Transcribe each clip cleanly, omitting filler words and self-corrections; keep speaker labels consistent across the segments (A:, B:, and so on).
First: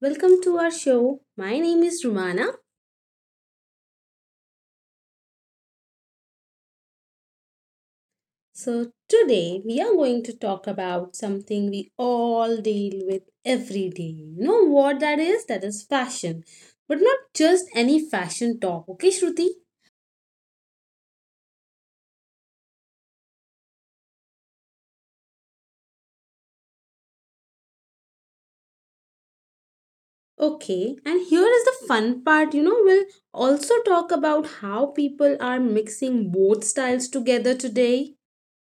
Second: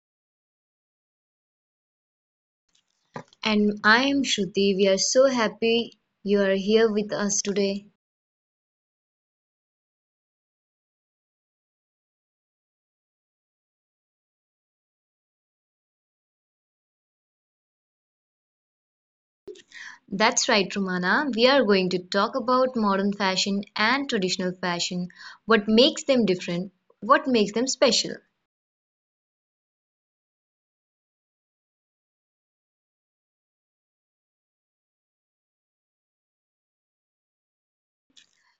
A: Welcome to our show. My name is Rumana.
B: And I am Shruti. We are so happy you are here with us today.
A: So, today we are going to talk about something we all deal with every day. You know what that is? That is fashion. But not just any fashion talk, okay, Shruti?
B: That's right, Rumana. We are going to talk about modern fashion and traditional fashion. What makes them different? What makes them special?
A: Okay, and here is the fun part. We'll also talk about how people are mixing both styles together today.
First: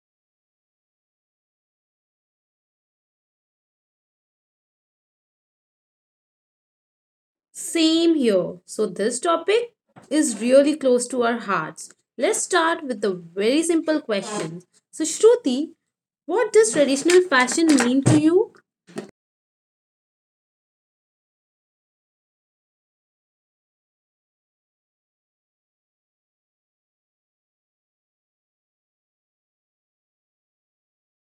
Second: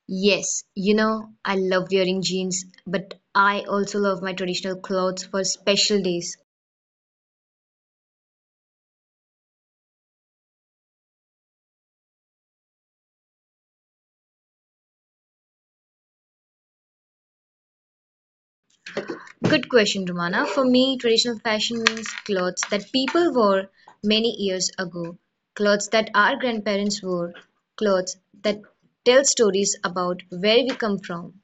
B: Yes, I love wearing jeans, but I also love my traditional clothes for special days.
A: Same here. So, this topic is really close to our hearts. Let's start with a very simple question. So, Shruti, what does traditional fashion mean to you?
B: Good question, Romana. For me, traditional fashion means clothes that people wore many years ago, clothes that our grandparents wore, clothes that tell stories about where we come from.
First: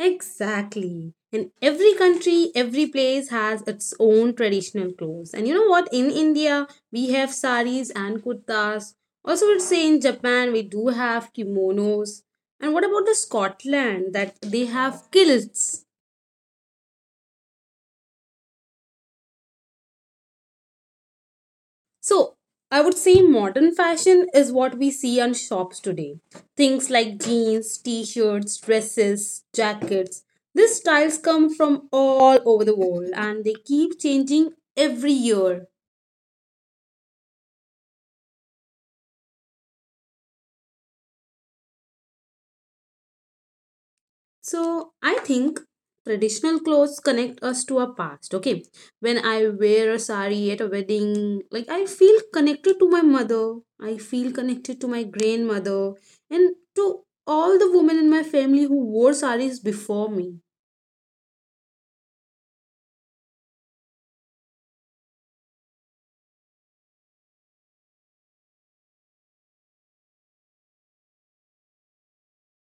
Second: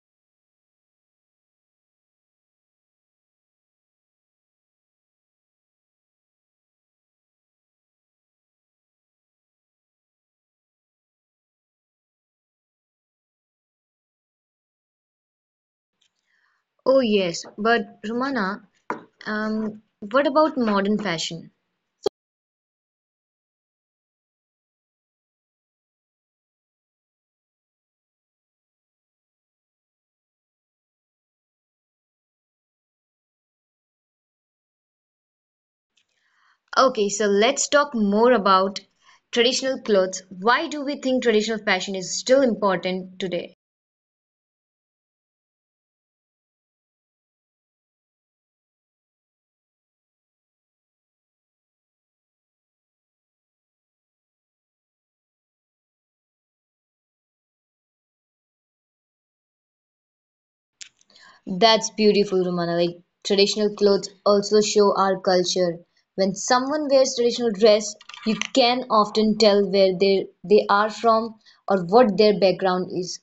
A: Exactly. And every country, every place has its own traditional clothes. And you know what? In India, we have saris and kurtas. Also, let's say in Japan, we do have kimonos. And what about the Scotland that they have kilts?
B: Oh, yes, but Romana, what about modern fashion?
A: So, I would say modern fashion is what we see on shops today. Things like jeans, t shirts, dresses, jackets. These styles come from all over the world and they keep changing every year.
B: Okay, so let's talk more about traditional clothes. Why do we think traditional fashion is still important today?
A: So I think traditional clothes connect us to our past. Okay, when I wear a sari at a wedding, like I feel connected to my mother, I feel connected to my grandmother, and to all the women in my family who wore saris before me.
B: That's beautiful, Romana. Like traditional clothes also show our culture. When someone wears traditional dress, you can often tell where they are from or what their background is.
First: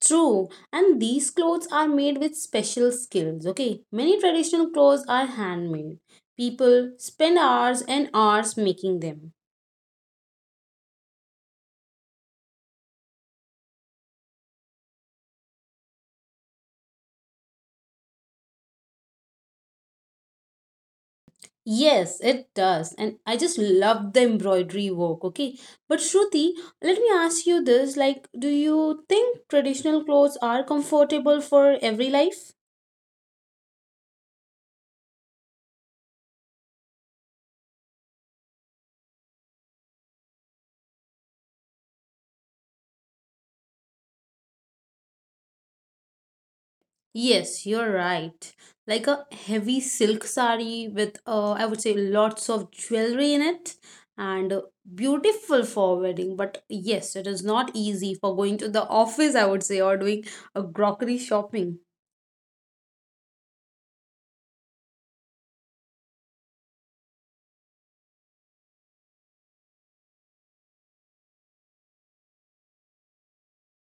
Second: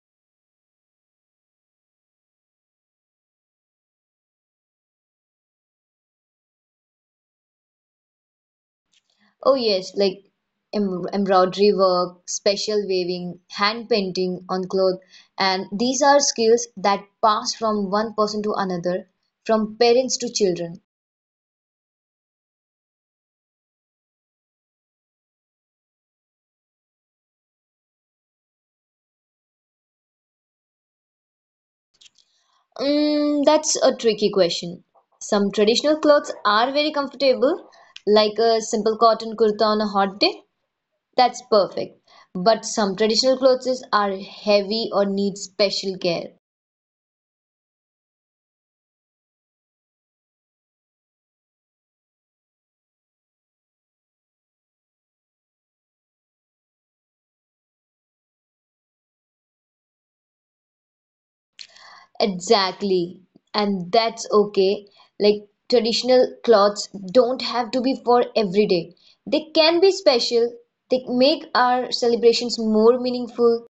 A: True, and these clothes are made with special skills. Okay, many traditional clothes are handmade. People spend hours and hours making them.
B: Oh yes, like embroidery work, special weaving, hand painting on cloth, and these are skills that pass from one person to another, from parents to children.
A: Yes, it does. And I just love the embroidery work, okay? But Shruti, let me ask you this, like do you think traditional clothes are comfortable for every life?
B: Mm, that's a tricky question. Some traditional clothes are very comfortable, like a simple cotton kurta on a hot day. That's perfect. But some traditional clothes are heavy or need special care.
A: Yes, you're right. Like a heavy silk sari with I would say lots of jewelry in it and beautiful for wedding, but yes, it is not easy for going to the office, I would say, or doing a grocery shopping.
B: Exactly. And that's okay. Like traditional clothes don't have to be for every day. They can be special. They make our celebrations more meaningful.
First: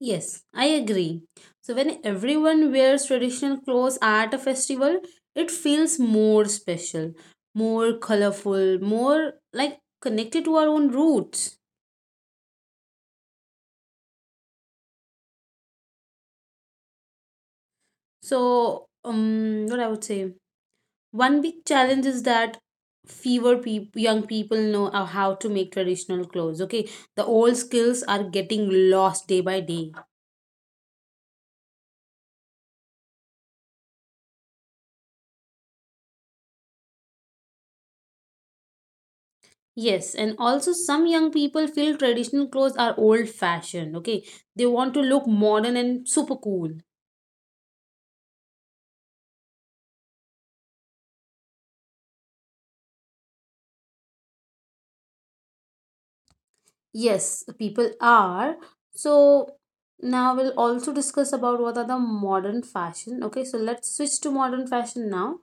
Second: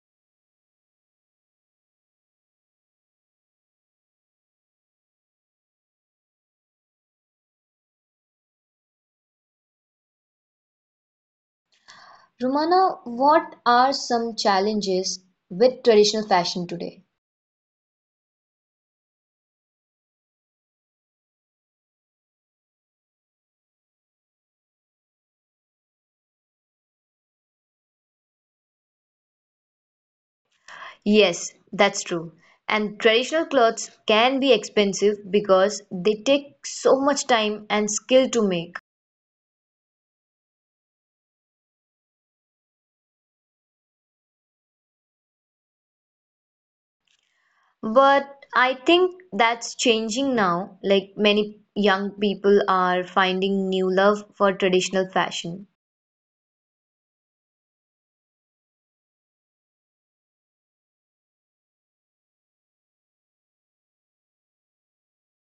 A: Yes, I agree. So when everyone wears traditional clothes at a festival, it feels more special, more colorful, more like connected to our own roots.
B: Romana, what are some challenges with traditional fashion today?
A: So what I would say, one big challenge is that fewer people young people know how to make traditional clothes. Okay, the old skills are getting lost day by day.
B: Yes, that's true. And traditional clothes can be expensive because they take so much time and skill to make.
A: Yes, and also some young people feel traditional clothes are old fashioned, okay? They want to look modern and super cool.
B: But I think that's changing now. Like many young people are finding new love for traditional fashion.
A: Yes, people are. So now we'll also discuss about what are the modern fashion. Okay, so let's switch to modern fashion now.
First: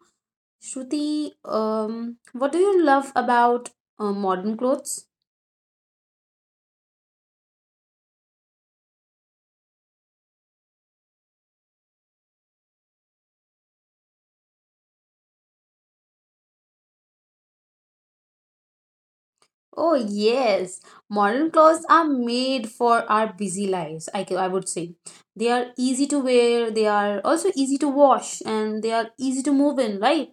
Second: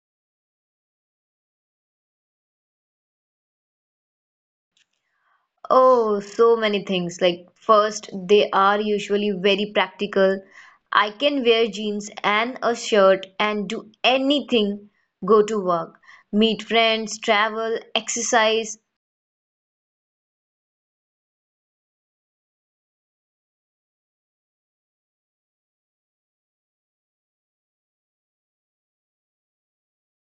A: Shruti, what do you love about modern clothes?
B: Oh, so many things. Like, first, they are usually very practical. I can wear jeans and a shirt and do anything, go to work, meet friends, travel, exercise.
A: Oh, yes. Modern clothes are made for our busy lives, I would say. They are easy to wear, they are also easy to wash, and they are easy to move in, right?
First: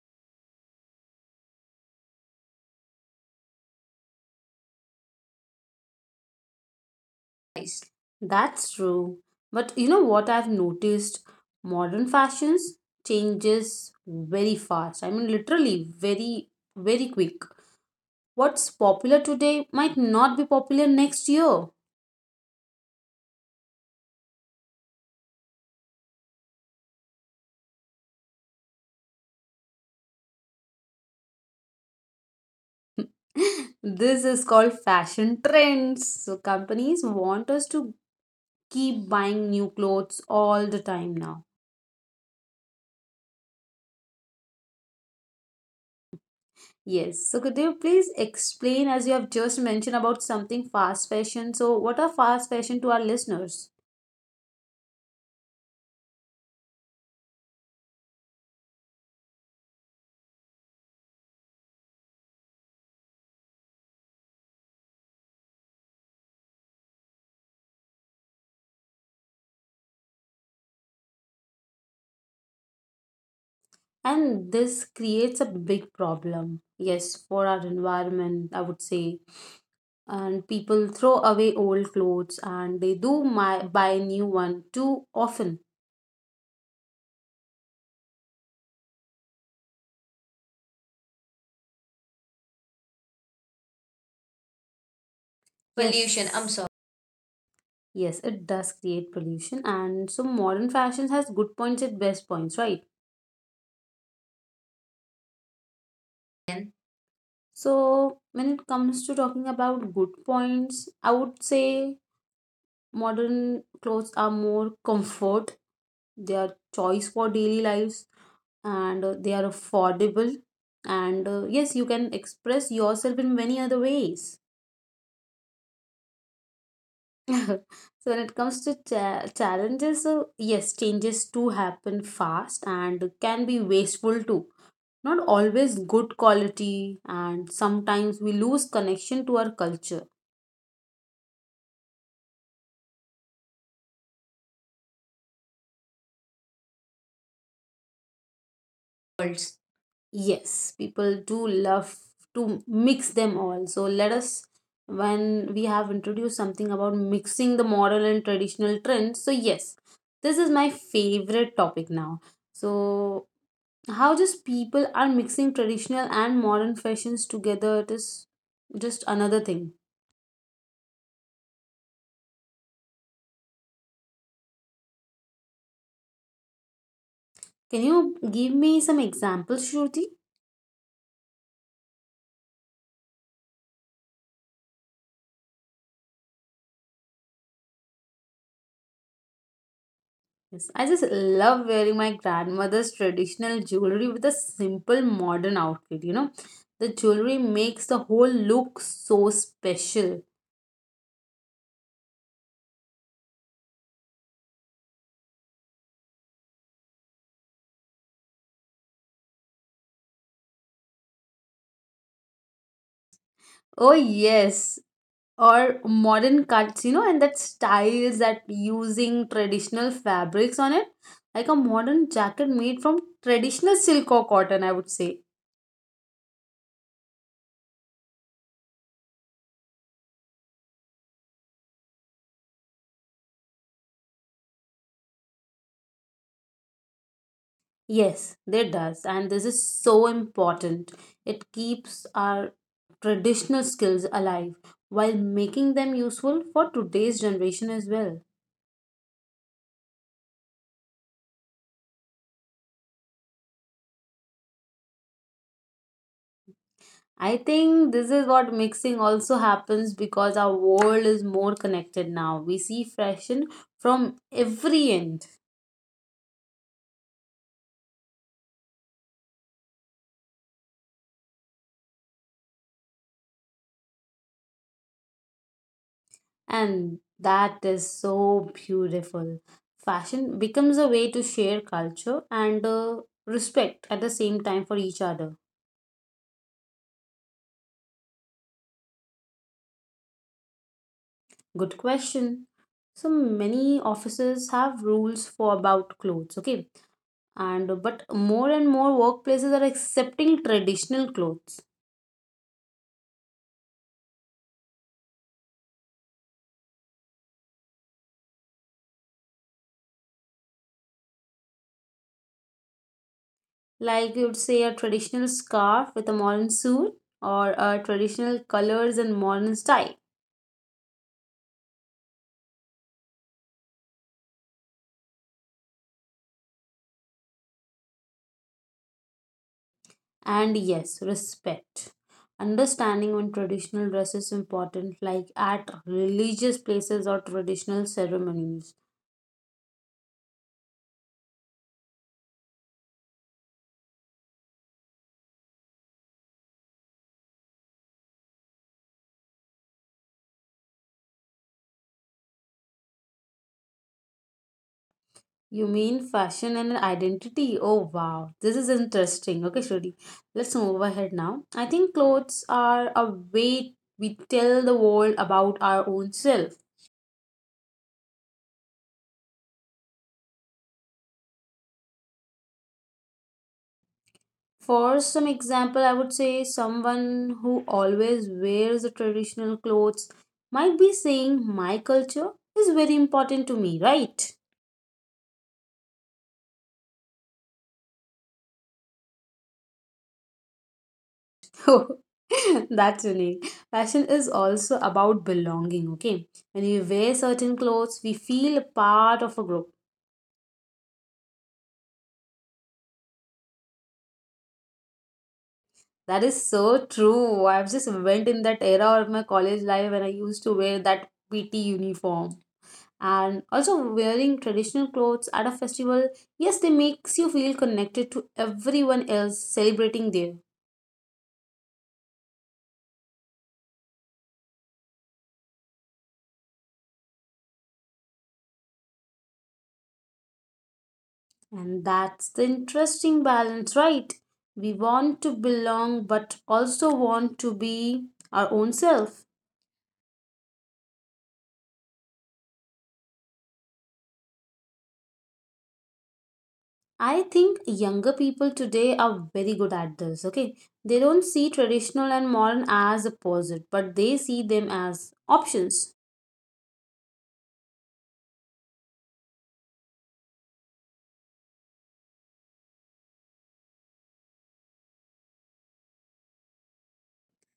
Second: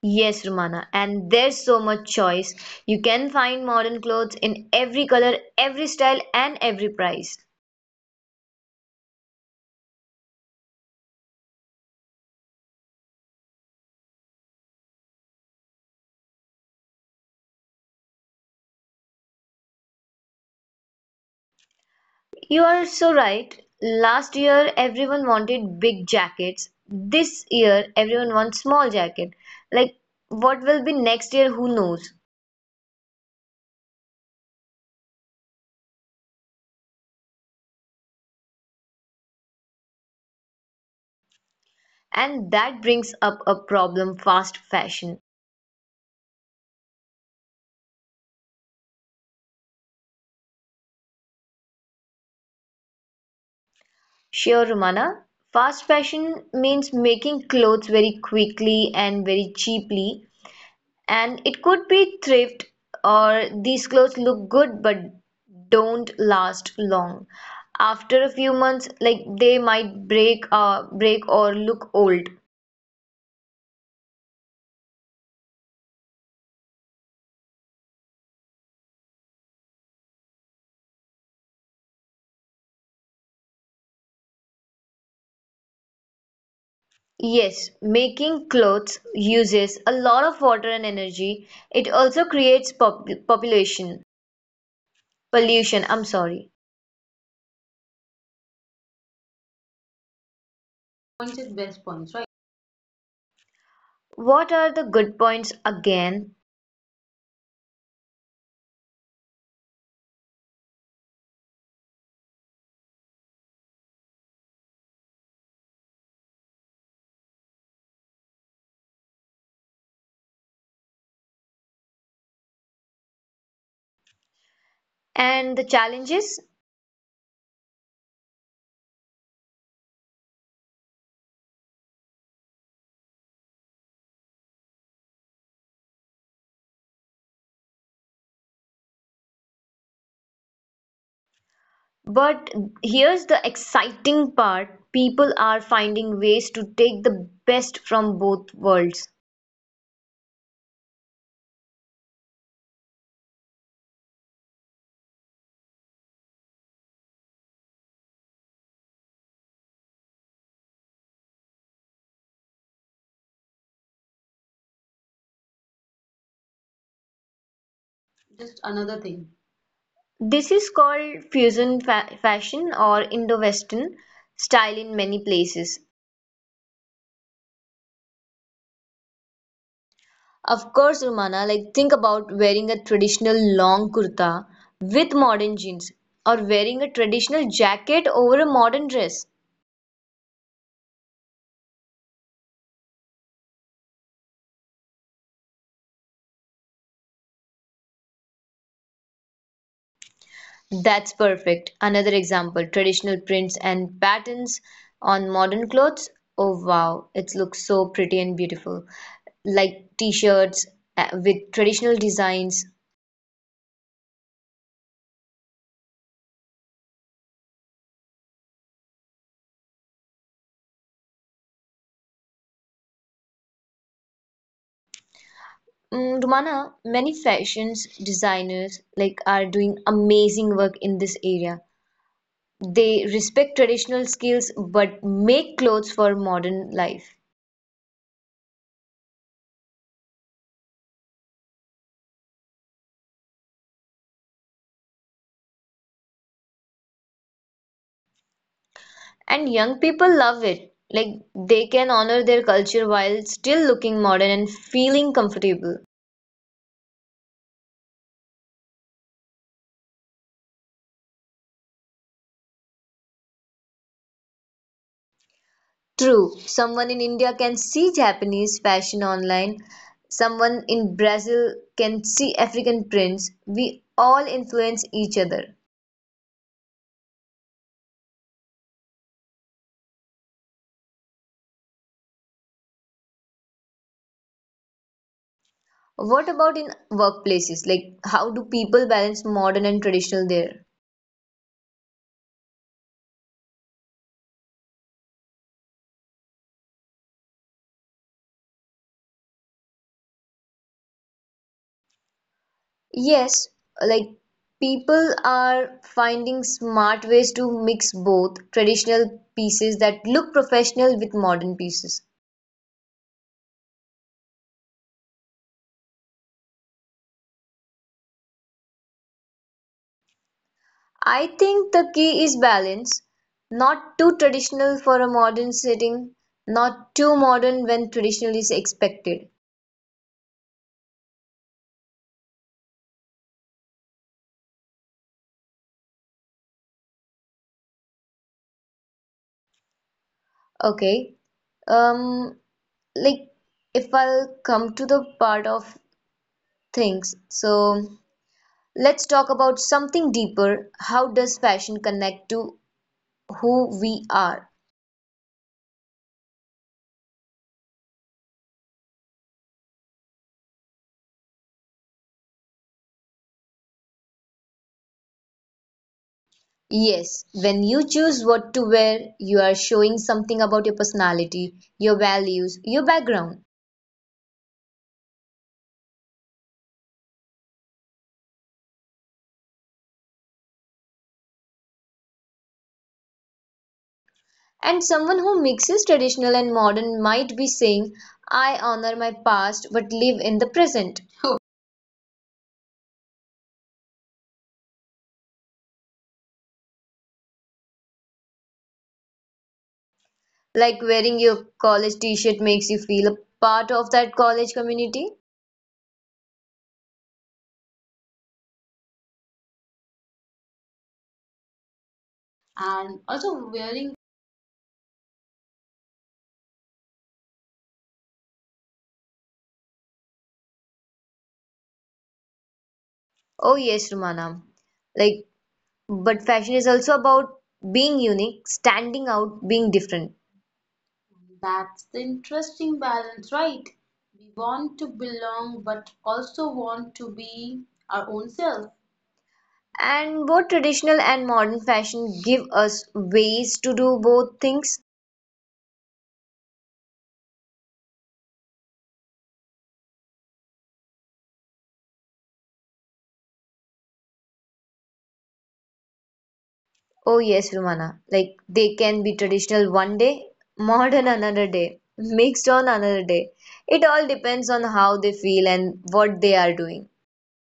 B: Yes, Romana, and there's so much choice. You can find modern clothes in every color, every style, and every price.
A: Nice. That's true. But you know what I've noticed? Modern fashions changes very fast. I mean, literally, very, very quick. What's popular today might not be popular next year.
B: You are so right. Last year, everyone wanted big jackets. This year, everyone wants small jacket. Like, what will be next year? Who knows?
A: This is called fashion trends. So, companies want us to keep buying new clothes all the time now.
B: And that brings up a problem, fast fashion.
A: Yes. So could you please explain as you have just mentioned about something fast fashion. So what are fast fashion to our listeners?
B: Sure, Romana. Fast fashion means making clothes very quickly and very cheaply. And it could be thrift or these clothes look good but don't last long. After a few months, like they might break or look old.
A: And this creates a big problem. Yes, for our environment, I would say. And people throw away old clothes and they buy new one too often.
B: Yes, making clothes uses a lot of water and energy. It also creates pop population pollution, I'm
A: Pollution, I'm, yes,
B: sorry.
A: sorry. Yes, it does create pollution. And so modern fashion has good points and best points, right?
B: What are the good points again
A: So, when it comes to talking about good points, I would say modern clothes are more comfort, they are choice for daily lives, and they are affordable. And yes, you can express yourself in many other ways.
B: and the challenges?
A: So, when it comes to challenges, yes, changes do happen fast and can be wasteful too. Not always good quality, and sometimes we lose connection to our culture.
B: But here's the exciting part, people are finding ways to take the best from both worlds.
A: Yes, people do love to mix them all. So let us, when we have introduced something about mixing the modern and traditional trends. So yes, this is my favorite topic now. So how just people are mixing traditional and modern fashions together. It is
B: Just
A: just
B: another
A: another
B: thing.
A: thing.
B: This is called fusion fashion or Indo-Western style in many places.
A: Can you give me some examples, Shruti?
B: Of course, Romana, like think about wearing a traditional long kurta with modern jeans or wearing a traditional jacket over a modern dress.
A: Yes, I just love wearing my grandmother's traditional jewelry with a simple modern outfit. The jewelry makes the whole look so special.
B: That's perfect. Another example, traditional prints and patterns on modern clothes. Oh wow, it looks so pretty and beautiful. Like t-shirts with traditional designs.
A: Oh yes, or modern cuts, and that styles that using traditional fabrics on it, like a modern jacket made from traditional silk or cotton, I would say.
B: Mm, Rumana, many fashions designers like are doing amazing work in this area. They respect traditional skills but make clothes for modern life.
A: Yes, it does. And this is so important. It keeps our traditional skills alive while making them useful for today's generation as well.
B: And young people love it. Like they can honor their culture while still looking modern and feeling comfortable.
A: I think this is what mixing also happens because our world is more connected now. We see fashion from every end,
B: True, someone in India can see Japanese fashion online, someone in Brazil can see African prints. We all influence each other.
A: and that is so beautiful. Fashion becomes a way to share culture and respect at the same time for each other.
B: What about in workplaces? Like, how do people balance modern and traditional there?
A: Good question. So many offices have rules for about clothes, okay? And but more and more workplaces are accepting traditional clothes.
B: Yes, like people are finding smart ways to mix both traditional pieces that look professional with modern pieces.
A: Like you'd say a traditional scarf with a modern suit or a traditional colors and modern style.
B: I think the key is balance, not too traditional for a modern setting, not too modern when traditional is expected.
A: And yes, respect. Understanding when traditional dress is important, like at religious places or traditional ceremonies.
B: Okay. Um, like if I'll come to the part of things, so let's talk about something deeper. How does fashion connect to who we are?
A: You mean fashion and identity? Oh wow, this is interesting. Okay, Shruti, let's move ahead now. I think clothes are a way we tell the world about our own self.
B: Yes, when you choose what to wear, you are showing something about your personality, your values, your background.
A: For some example, I would say someone who always wears the traditional clothes might be saying, My culture is very important to me, right?
B: And someone who mixes traditional and modern might be saying, I honor my past but live in the present.
A: That's unique. Fashion is also about belonging, okay? When we wear certain clothes, we feel a part of a group.
B: Like wearing your college t shirt makes you feel a part of that college community.
A: That is so true. I've just went in that era of my college life when I used to wear that PT uniform.
B: And also
A: And
B: wearing.
A: also wearing traditional clothes at a festival, yes, they makes you feel connected to everyone else celebrating there.
B: Oh, yes, Romana. Like, but fashion is also about being unique, standing out, being different. That's
A: And
B: the
A: that's the
B: interesting
A: interesting
B: balance, right?
A: balance, right?
B: We
A: We
B: want to
A: want to
B: belong but
A: belong but
B: also want
A: also
B: to
A: want to
B: be our
A: be
B: own
A: our
B: self.
A: own self.
B: And both traditional and modern fashion give us ways to do both things.
A: I think younger people today are very good at this, okay? They don't see traditional and modern as opposite, but they see them as options.
B: Oh yes, Rumana. Like they can be traditional one day, modern another day, mixed on another day. It all depends on how they feel and what they are doing.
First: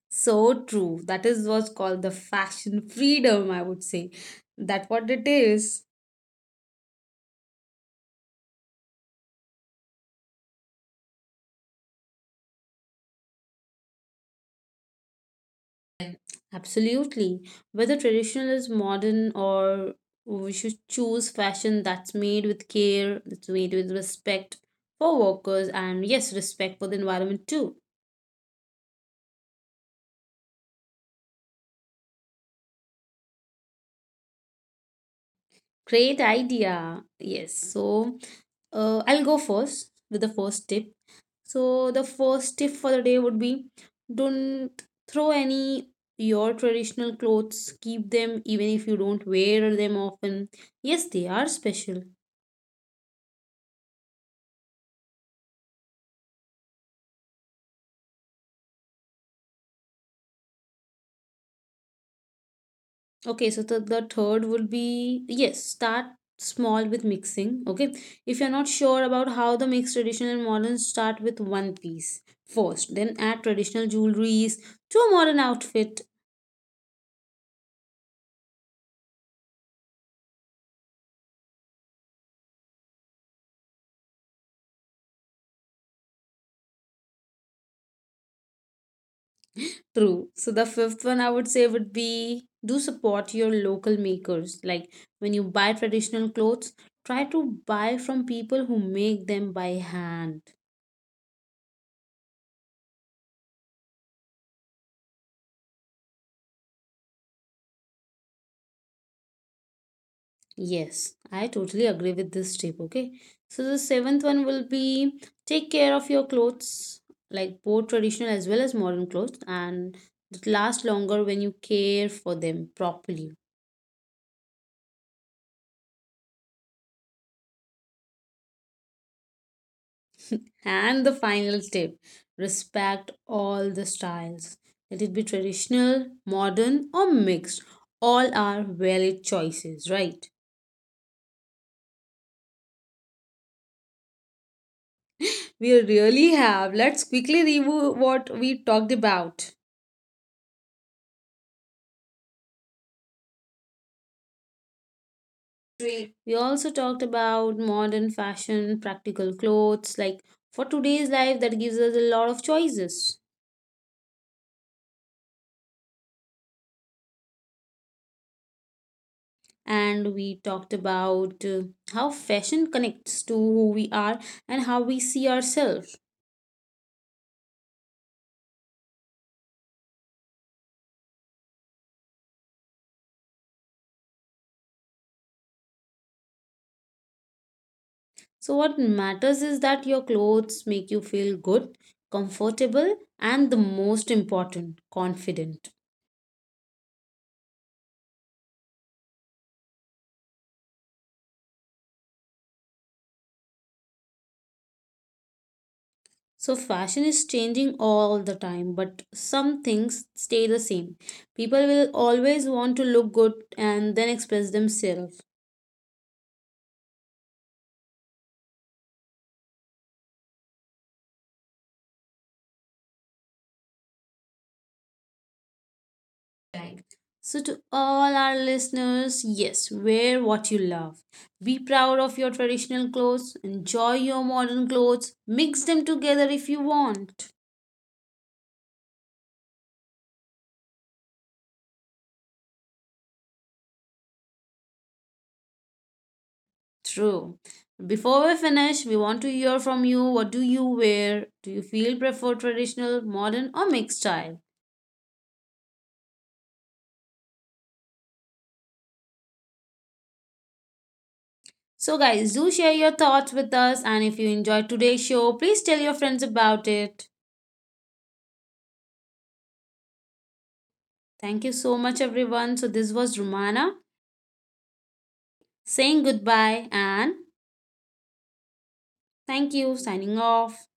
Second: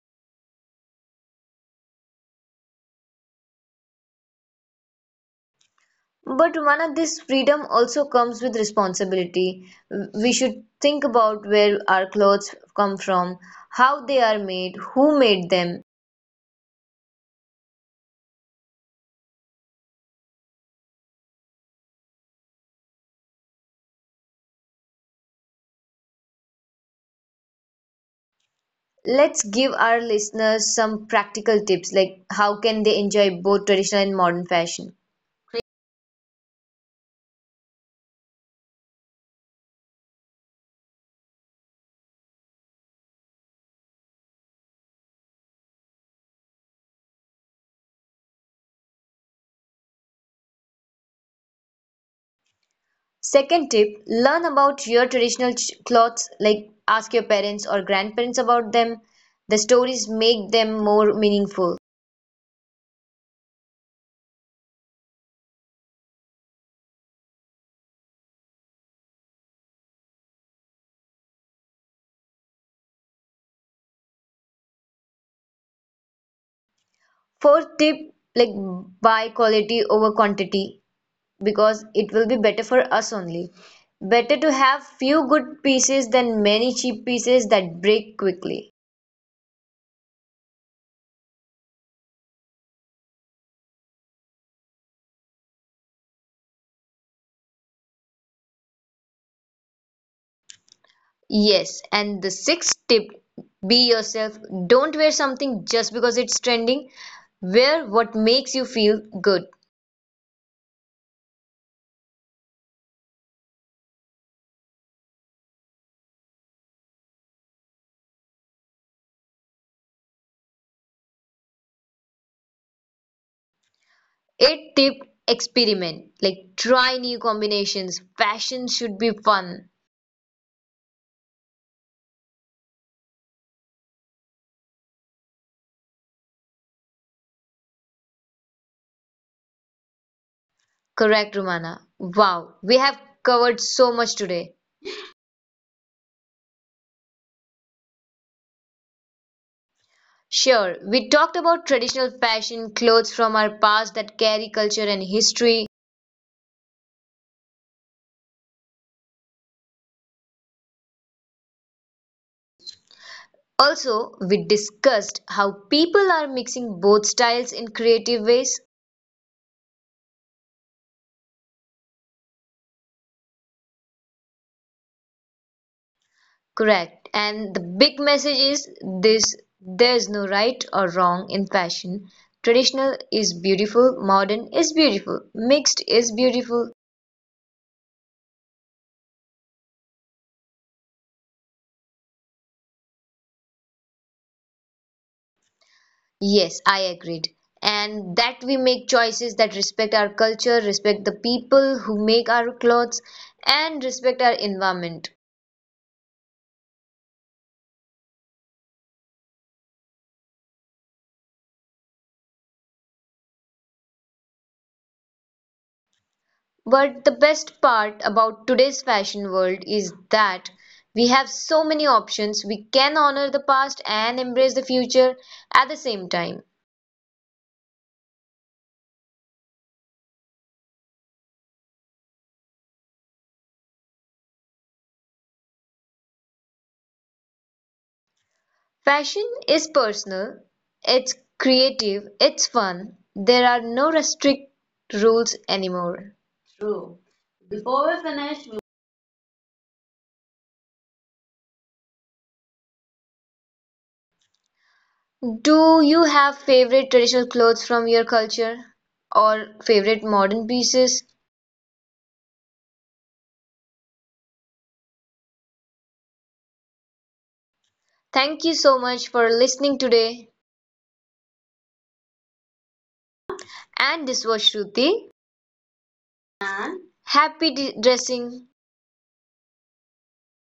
A: So true. That is what's called the fashion freedom, I would say. That what it is.
B: But Rumana, this freedom also comes with responsibility. We should think about where our clothes come from, how they are made, who made them.
A: Absolutely. Whether traditional is modern or we should choose fashion that's made with care, that's made with respect for workers, and yes, respect for the environment too.
B: Let's give our listeners some practical tips like how can they enjoy both traditional and modern fashion.
A: Great idea. Yes. So I'll go first with the first tip. So the first tip for the day would be don't throw any your traditional clothes. Keep them even if you don't wear them often. Yes, they are special.
B: Second tip, learn about your traditional clothes, like ask your parents or grandparents about them. The stories make them more meaningful.
A: Okay, so the third would be yes, start small with mixing. Okay. If you're not sure about how the mix traditional and modern, start with one piece first. Then add traditional jewelries to a modern outfit.
B: Fourth tip, like buy quality over quantity because it will be better for us only. Better to have few good pieces than many cheap pieces that break quickly.
A: True. So the fifth one I would say would be do support your local makers. Like when you buy traditional clothes, try to buy from people who make them by hand.
B: Yes, and the sixth tip, be yourself. Don't wear something just because it's trending. Wear what makes you feel good.
A: Yes, I totally agree with this tip. Okay. So the seventh one will be take care of your clothes, like both traditional as well as modern clothes, and it lasts longer when you care for them properly.
B: Eighth tip, experiment. Like try new combinations. Fashion should be fun.
A: And the final tip respect all the styles. Let it be traditional, modern, or mixed. All are valid choices, right?
B: Correct, Romana. Wow, we have covered so much today.
A: We really have. Let's quickly review what we talked about.
B: Sure, we talked about traditional fashion, clothes from our past that carry culture and history.
A: Great. We also talked about modern fashion, practical clothes, like for today's life, that gives us a lot of choices.
B: Also, we discussed how people are mixing both styles in creative ways.
A: And we talked about how fashion connects to who we are and how we see ourselves.
B: Correct. And the big message is this: there's no right or wrong in fashion. Traditional is beautiful, modern is beautiful, mixed is beautiful.
A: So, what matters is that your clothes make you feel good, comfortable, and the most important, confident.
B: Yes, I agreed. And that we make choices that respect our culture, respect the people who make our clothes, and respect our environment.
A: So, fashion is changing all the time, but some things stay the same. People will always want to look good and then express themselves.
B: But the best part about today's fashion world is that we have so many options. We can honor the past and embrace the future at the same time.
A: Right. So, to all our listeners, yes, wear what you love. Be proud of your traditional clothes, enjoy your modern clothes, mix them together if you want.
B: Fashion is personal, it's creative, it's fun, there are no strict rules anymore. True.
A: True.
B: Before we
A: Before we
B: finish, we—
A: finish, we want to hear from you. What do you wear? Do you feel prefer traditional, modern, or mixed style?
B: Do you have favorite traditional clothes from your culture or favorite modern pieces?
A: So, guys, do share your thoughts with us. And if you enjoyed today's show, please tell your friends about it.
B: Thank you so much for listening today.
A: Thank you so much, everyone. So, this was Romana
B: And this was Shruti.
A: saying goodbye
B: Can—
A: and
B: Happy dressing.
A: thank you, signing off.